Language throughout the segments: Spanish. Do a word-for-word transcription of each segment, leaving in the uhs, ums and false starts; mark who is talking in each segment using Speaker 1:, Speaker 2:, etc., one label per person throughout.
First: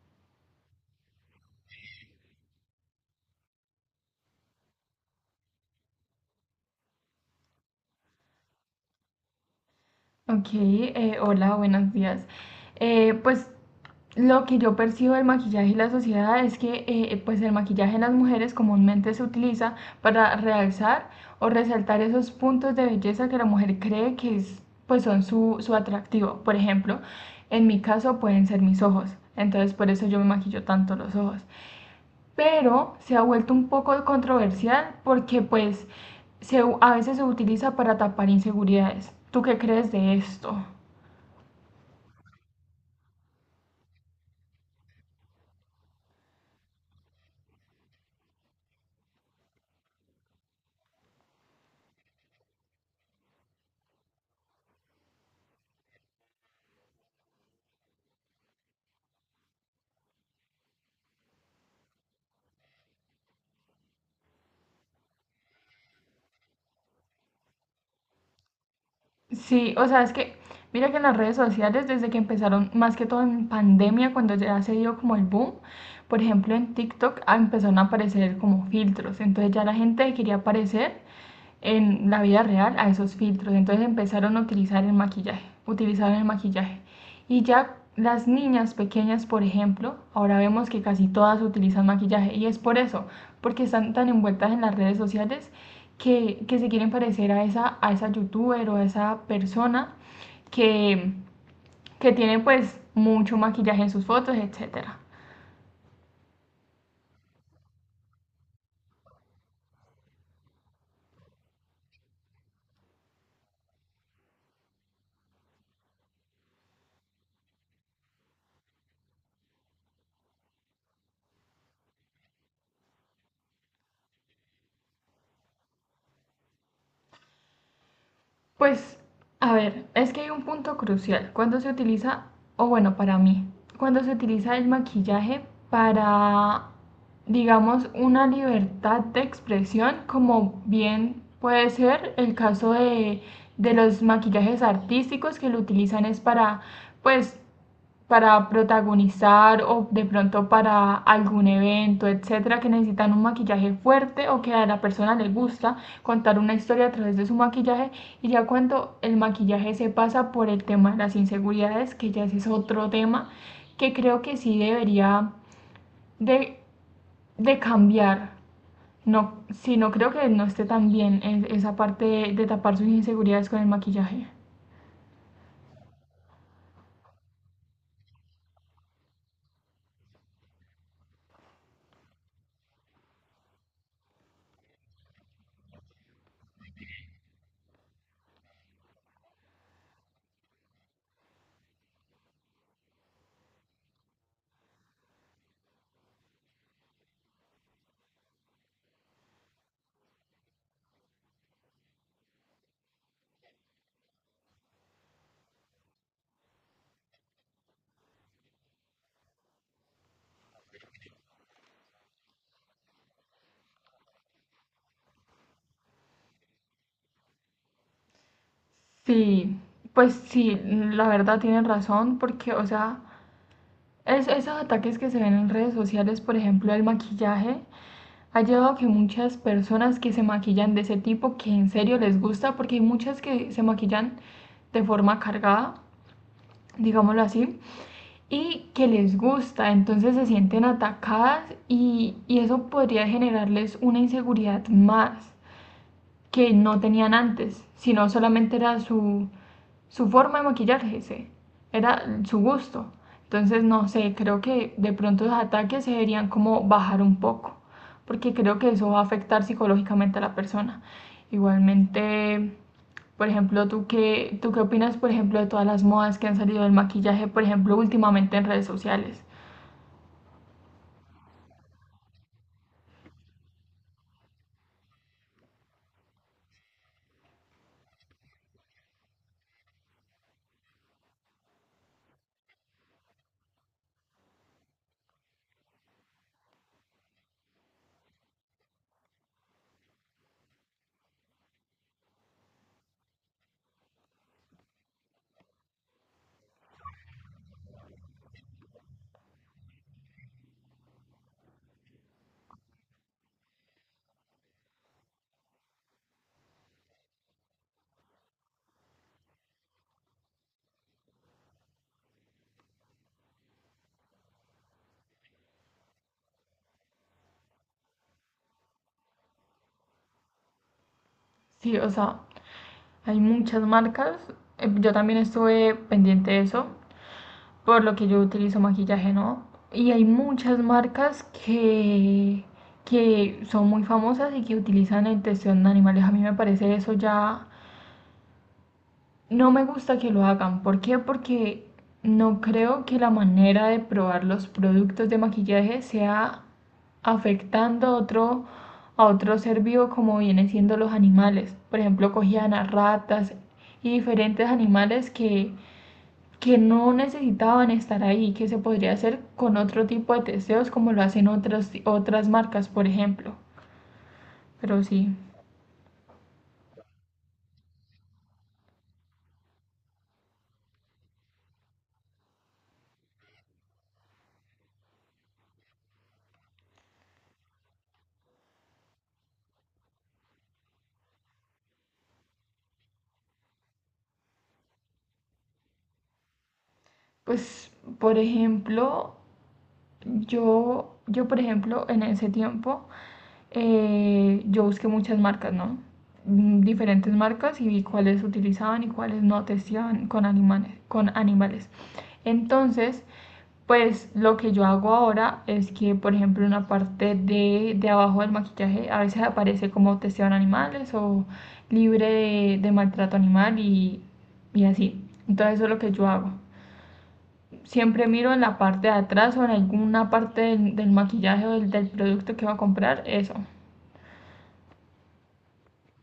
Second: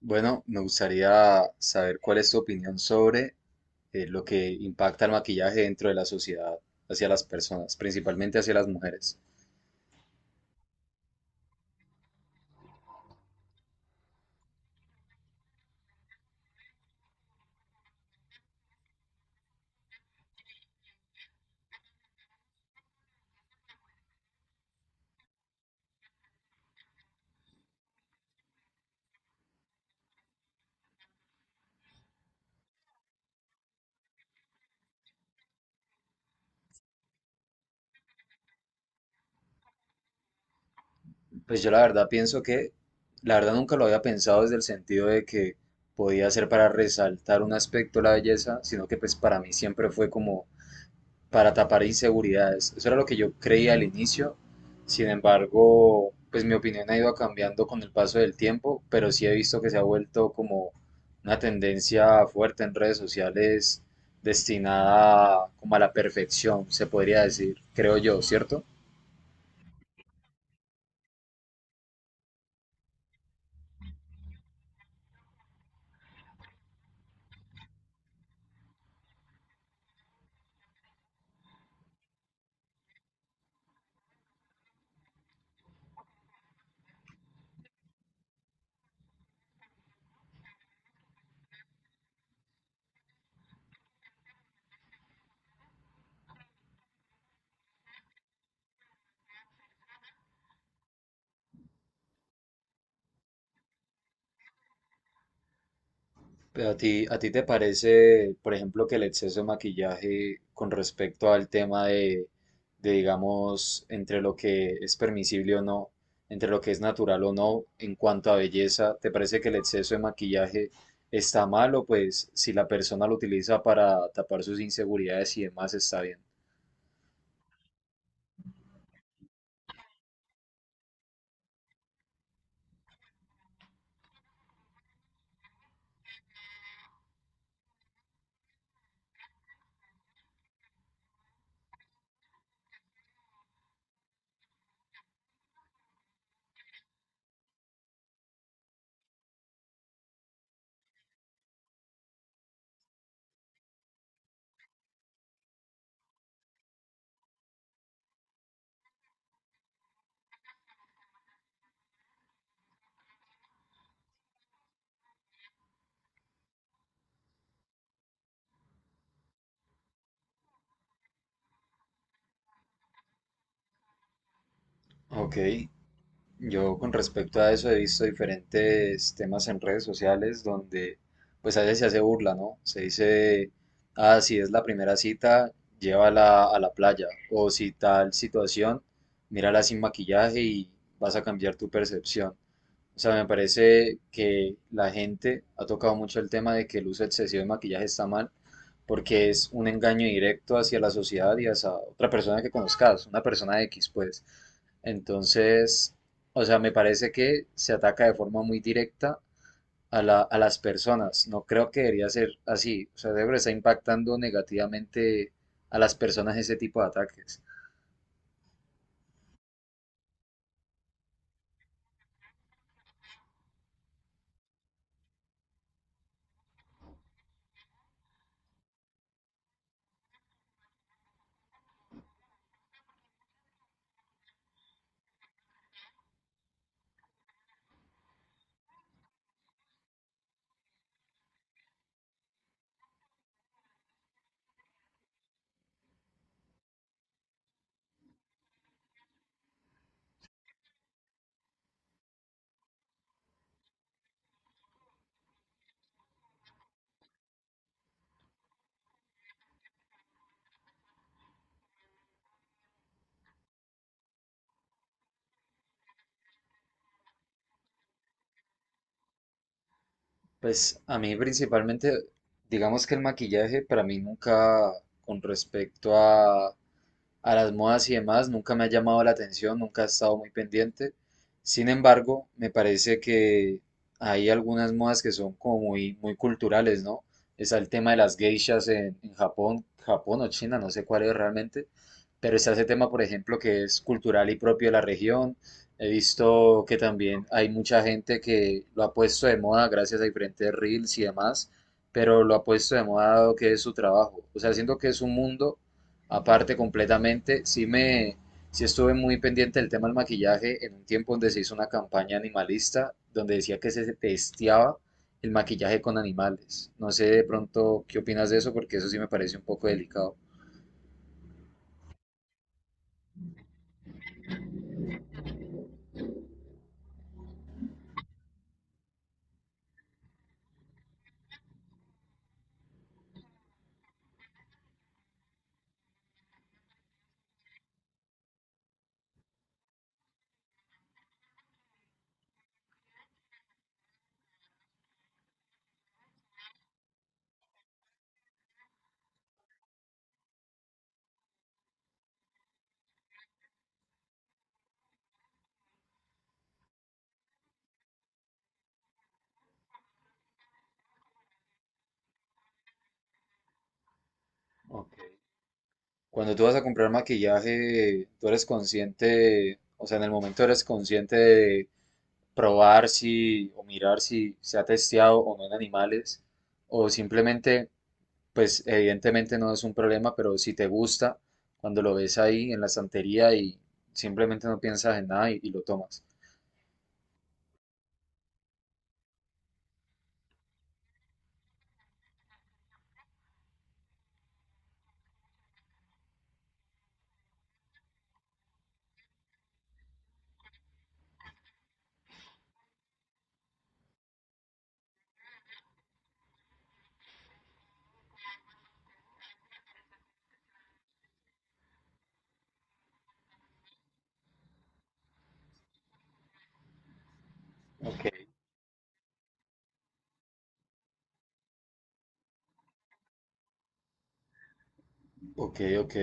Speaker 1: Bueno, me gustaría saber cuál es tu opinión sobre eh, lo que impacta el maquillaje dentro de la sociedad hacia las personas, principalmente hacia las mujeres.
Speaker 2: Ok, eh, hola, buenos días. Eh, pues lo que yo percibo del maquillaje y la sociedad es que eh, pues el maquillaje en las mujeres comúnmente se utiliza para realzar o resaltar esos puntos de belleza que la mujer cree que es, pues son su, su atractivo. Por ejemplo, en mi caso pueden ser mis ojos, entonces por eso yo me maquillo tanto los ojos. Pero se ha vuelto un poco controversial porque pues se, u- a veces se utiliza para tapar inseguridades. ¿Tú qué crees de esto?
Speaker 1: Pues yo la verdad pienso que, la verdad nunca lo había pensado desde el sentido de que podía ser para resaltar un aspecto de la belleza, sino que pues para mí siempre fue como para tapar inseguridades. Eso era lo que yo creía al inicio. Sin embargo, pues mi opinión ha ido cambiando con el paso del tiempo, pero sí he visto que se ha vuelto como una tendencia fuerte en redes sociales destinada como a la perfección, se podría decir, creo yo, ¿cierto?
Speaker 2: Sí, o sea, es que mira que en las redes sociales, desde que empezaron, más que todo en pandemia, cuando ya se dio como el boom, por ejemplo en TikTok ah, empezaron a aparecer como filtros, entonces ya la gente quería aparecer en la vida real a esos filtros, entonces empezaron a utilizar el maquillaje, utilizaron el maquillaje. Y ya las niñas pequeñas, por ejemplo, ahora vemos que casi todas utilizan maquillaje y es por eso, porque están tan envueltas en las redes sociales que, que se quieren parecer a esa, a esa youtuber o a esa persona que, que tiene pues mucho maquillaje en sus fotos, etcétera.
Speaker 1: Pero a ti, ¿a ti te parece, por ejemplo, que el exceso de maquillaje con respecto al tema de, de, digamos, entre lo que es permisible o no, entre lo que es natural o no, en cuanto a belleza, te parece que el exceso de maquillaje está mal o pues si la persona lo utiliza para tapar sus inseguridades y demás está bien?
Speaker 2: Pues, a ver, es que hay un punto crucial. Cuando se utiliza, o bueno, para mí, cuando se utiliza el maquillaje para, digamos, una libertad de expresión, como bien puede ser el caso de, de los maquillajes artísticos que lo utilizan es para, pues, para protagonizar o de pronto para algún evento, etcétera, que necesitan un maquillaje fuerte o que a la persona le gusta contar una historia a través de su maquillaje. Y ya cuando el maquillaje se pasa por el tema de las inseguridades, que ya ese es otro tema que creo que sí debería de, de cambiar. No, sí, no creo que no esté tan bien esa parte de, de tapar sus inseguridades con el maquillaje.
Speaker 1: Ok, yo con respecto a eso he visto diferentes temas en redes sociales donde pues a veces se hace burla, ¿no? Se dice, ah, si es la primera cita, llévala a la playa. O si tal situación, mírala sin maquillaje y vas a cambiar tu percepción. O sea, me parece que la gente ha tocado mucho el tema de que el uso excesivo de maquillaje está mal, porque es un engaño directo hacia la sociedad y hacia otra persona que conozcas, una persona X, pues. Entonces, o sea, me parece que se ataca de forma muy directa a la- a las personas. No creo que debería ser así. O sea, debe estar impactando negativamente a las personas ese tipo de ataques.
Speaker 2: Sí, pues sí, la verdad tienen razón, porque, o sea, Es- esos ataques que se ven en redes sociales, por ejemplo, el maquillaje, ha llevado a que muchas personas que se maquillan de ese tipo, que en serio les gusta, porque hay muchas que se maquillan de forma cargada, digámoslo así, y que les gusta, entonces se sienten atacadas y, y eso podría generarles una inseguridad más que no tenían antes, sino solamente era su, su forma de maquillarse, sí, era su gusto. Entonces, no sé, creo que de pronto los ataques se deberían como bajar un poco, porque creo que eso va a afectar psicológicamente a la persona. Igualmente, por ejemplo, ¿tú qué, tú qué opinas, por ejemplo, de todas las modas que han salido del maquillaje, por ejemplo, últimamente en redes sociales?
Speaker 1: Pues a mí principalmente, digamos que el maquillaje para mí nunca, con respecto a, a las modas y demás, nunca me ha llamado la atención, nunca he estado muy pendiente. Sin embargo, me parece que hay algunas modas que son como muy, muy culturales, ¿no? Está el tema de las geishas en, en Japón, Japón o China, no sé cuál es realmente, pero está ese tema, por ejemplo, que es cultural y propio de la región. He visto que también hay mucha gente que lo ha puesto de moda gracias a diferentes reels y demás, pero lo ha puesto de moda dado que es su trabajo. O sea, siento que es un mundo aparte completamente, sí me, sí estuve muy pendiente del tema del maquillaje en un tiempo donde se hizo una campaña animalista donde decía que se testeaba el maquillaje con animales. No sé de pronto qué opinas de eso porque eso sí me parece un poco delicado.
Speaker 2: Sí, o sea, hay muchas marcas. eh, Yo también estuve pendiente de eso, por lo que yo utilizo maquillaje, ¿no? Y hay muchas marcas que, que son muy famosas y que utilizan la intención de animales. A mí me parece eso ya... No me gusta que lo hagan. ¿Por qué? Porque no creo que la manera de probar los productos de maquillaje sea afectando otro, a otro ser vivo como vienen siendo los animales. Por ejemplo, cogían a ratas y diferentes animales que que no necesitaban estar ahí, que se podría hacer con otro tipo de testeos como lo hacen otras, otras marcas, por ejemplo. Pero
Speaker 1: Ok.
Speaker 2: sí,
Speaker 1: Cuando tú vas a comprar maquillaje, tú eres consciente, o sea, en el momento eres consciente de probar si o mirar si se ha testeado o no en animales, o simplemente pues evidentemente no es un problema, pero si te gusta, cuando lo ves ahí en la estantería y simplemente no piensas en nada y, y lo tomas.
Speaker 2: pues, por ejemplo, Yo, yo, por ejemplo, en ese tiempo, eh, yo busqué muchas marcas, ¿no? Mm, Diferentes marcas y vi cuáles utilizaban y cuáles no testeaban con animales, con animales. Entonces, pues lo que yo hago ahora es que, por ejemplo, en la parte de, de abajo del maquillaje a veces aparece como testeaban animales o libre de, de maltrato animal y, y así. Entonces, eso es lo que yo hago,
Speaker 1: Ok.
Speaker 2: siempre miro en la parte de atrás o en alguna parte del, del maquillaje o del, del producto que va a comprar, eso.
Speaker 1: Ok, ok.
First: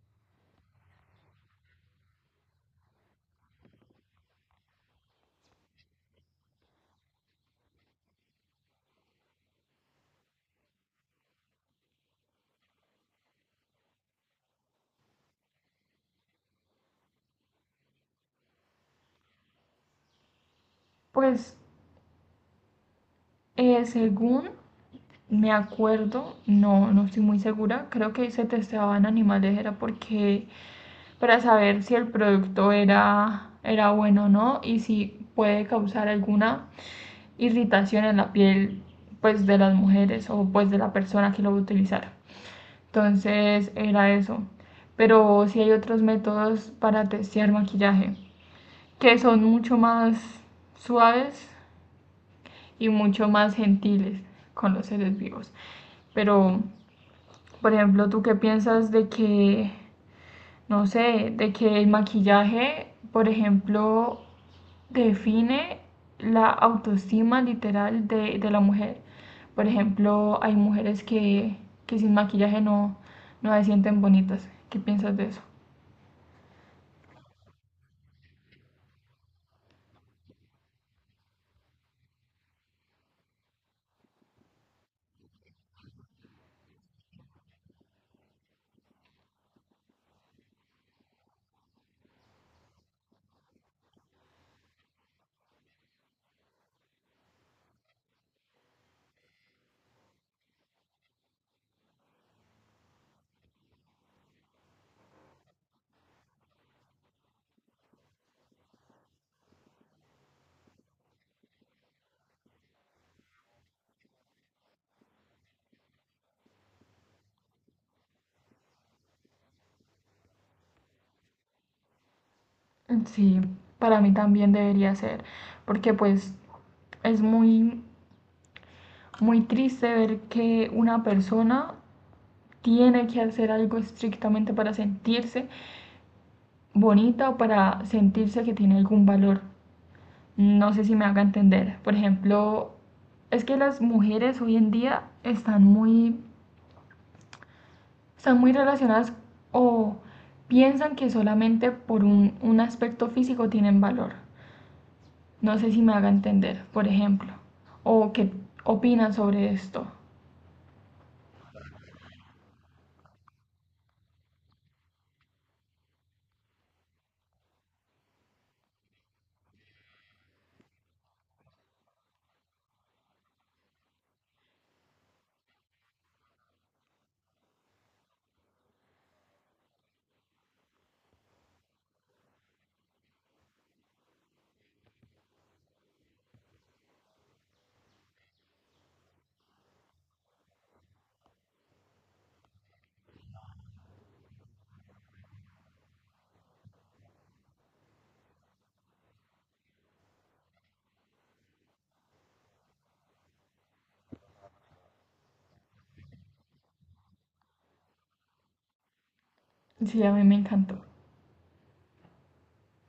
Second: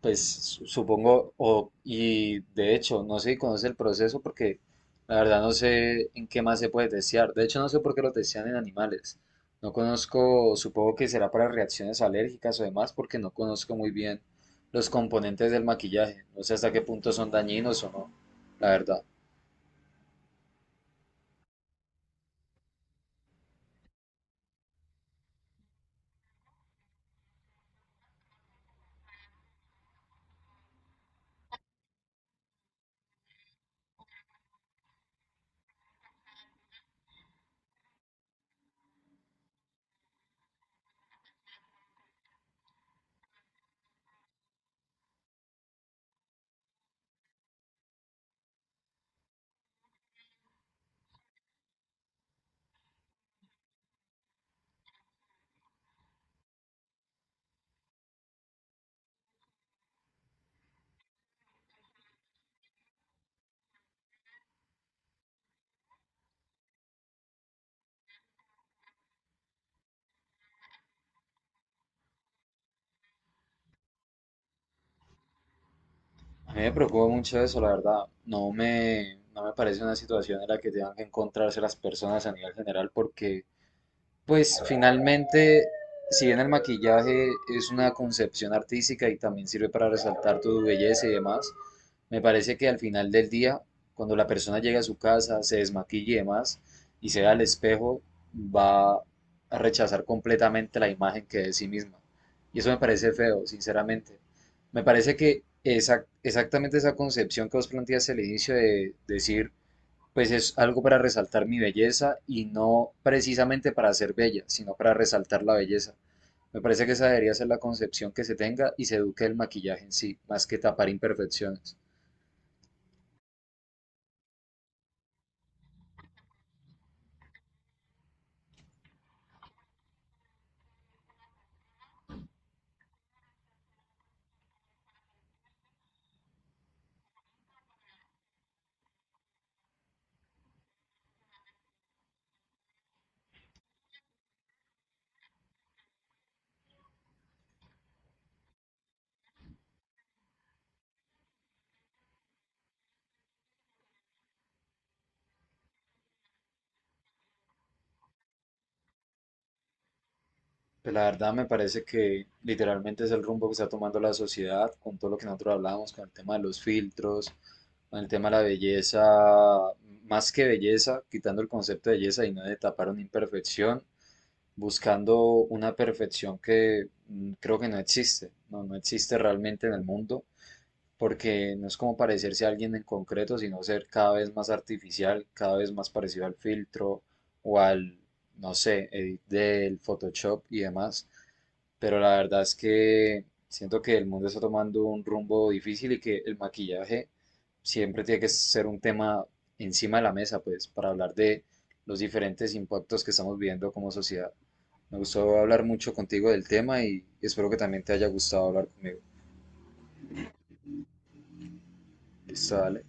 Speaker 1: Pues su- supongo, o, y de hecho, no sé si conoce el proceso porque la verdad no sé en qué más se puede testear. De hecho, no sé por qué lo testean en animales. No conozco, supongo que será para reacciones alérgicas o demás, porque no conozco muy bien los componentes del maquillaje. No sé hasta qué punto son dañinos o no, la verdad.
Speaker 2: Pues eh, según me acuerdo, no, no estoy muy segura, creo que se testeaban animales, era porque para saber si el producto era, era bueno o no y si puede causar alguna irritación en la piel pues de las mujeres o pues de la persona que lo va a utilizar. Entonces era eso. Pero sí hay otros métodos para testear maquillaje que son mucho más suaves y mucho más gentiles con los seres vivos. Pero, por ejemplo, ¿tú qué piensas de que no sé, de que el maquillaje, por ejemplo, define la autoestima literal de, de la mujer. Por ejemplo, hay mujeres que, que sin maquillaje no, no se sienten bonitas. ¿Qué piensas de eso?
Speaker 1: A mí me preocupa mucho eso, la verdad. No me, no me parece una situación en la que tengan que encontrarse las personas a nivel general porque pues finalmente, si bien el maquillaje es una concepción artística y también sirve para resaltar tu belleza y demás, me parece que al final del día, cuando la persona llega a su casa, se desmaquilla y demás, y se ve al espejo, va a rechazar completamente la imagen que es de sí misma. Y eso me parece feo, sinceramente. Me parece que esa- exactamente esa concepción que vos planteas al inicio de decir pues es algo para resaltar mi belleza y no precisamente para ser bella, sino para resaltar la belleza. Me parece que esa debería ser la concepción que se tenga y se eduque el maquillaje en sí, más que tapar imperfecciones.
Speaker 2: Sí, para mí también debería ser, porque pues es muy, muy triste ver que una persona tiene que hacer algo estrictamente para sentirse bonita o para sentirse que tiene algún valor. No sé si me haga entender. Por ejemplo, es que las mujeres hoy en día están muy, están muy relacionadas o piensan que solamente por un, un aspecto físico tienen valor. No sé si me haga entender, por ejemplo. O qué opinan sobre esto.
Speaker 1: Pues la verdad me parece que literalmente es el rumbo que está tomando la sociedad con todo lo que nosotros hablábamos, con el tema de los filtros, con el tema de la belleza, más que belleza, quitando el concepto de belleza y no de tapar una imperfección, buscando una perfección que mm, creo que no existe, no, no existe realmente en el mundo porque no es como parecerse a alguien en concreto, sino ser cada vez más artificial, cada vez más parecido al filtro o al, no sé, edit del Photoshop y demás. Pero la verdad es que siento que el mundo está tomando un rumbo difícil y que el maquillaje siempre tiene que ser un tema encima de la mesa, pues, para hablar de los diferentes impactos que estamos viviendo como sociedad. Me gustó hablar mucho contigo del tema y espero que también te haya gustado hablar conmigo.
Speaker 2: Sí, a mí me encantó.
Speaker 1: Listo, dale.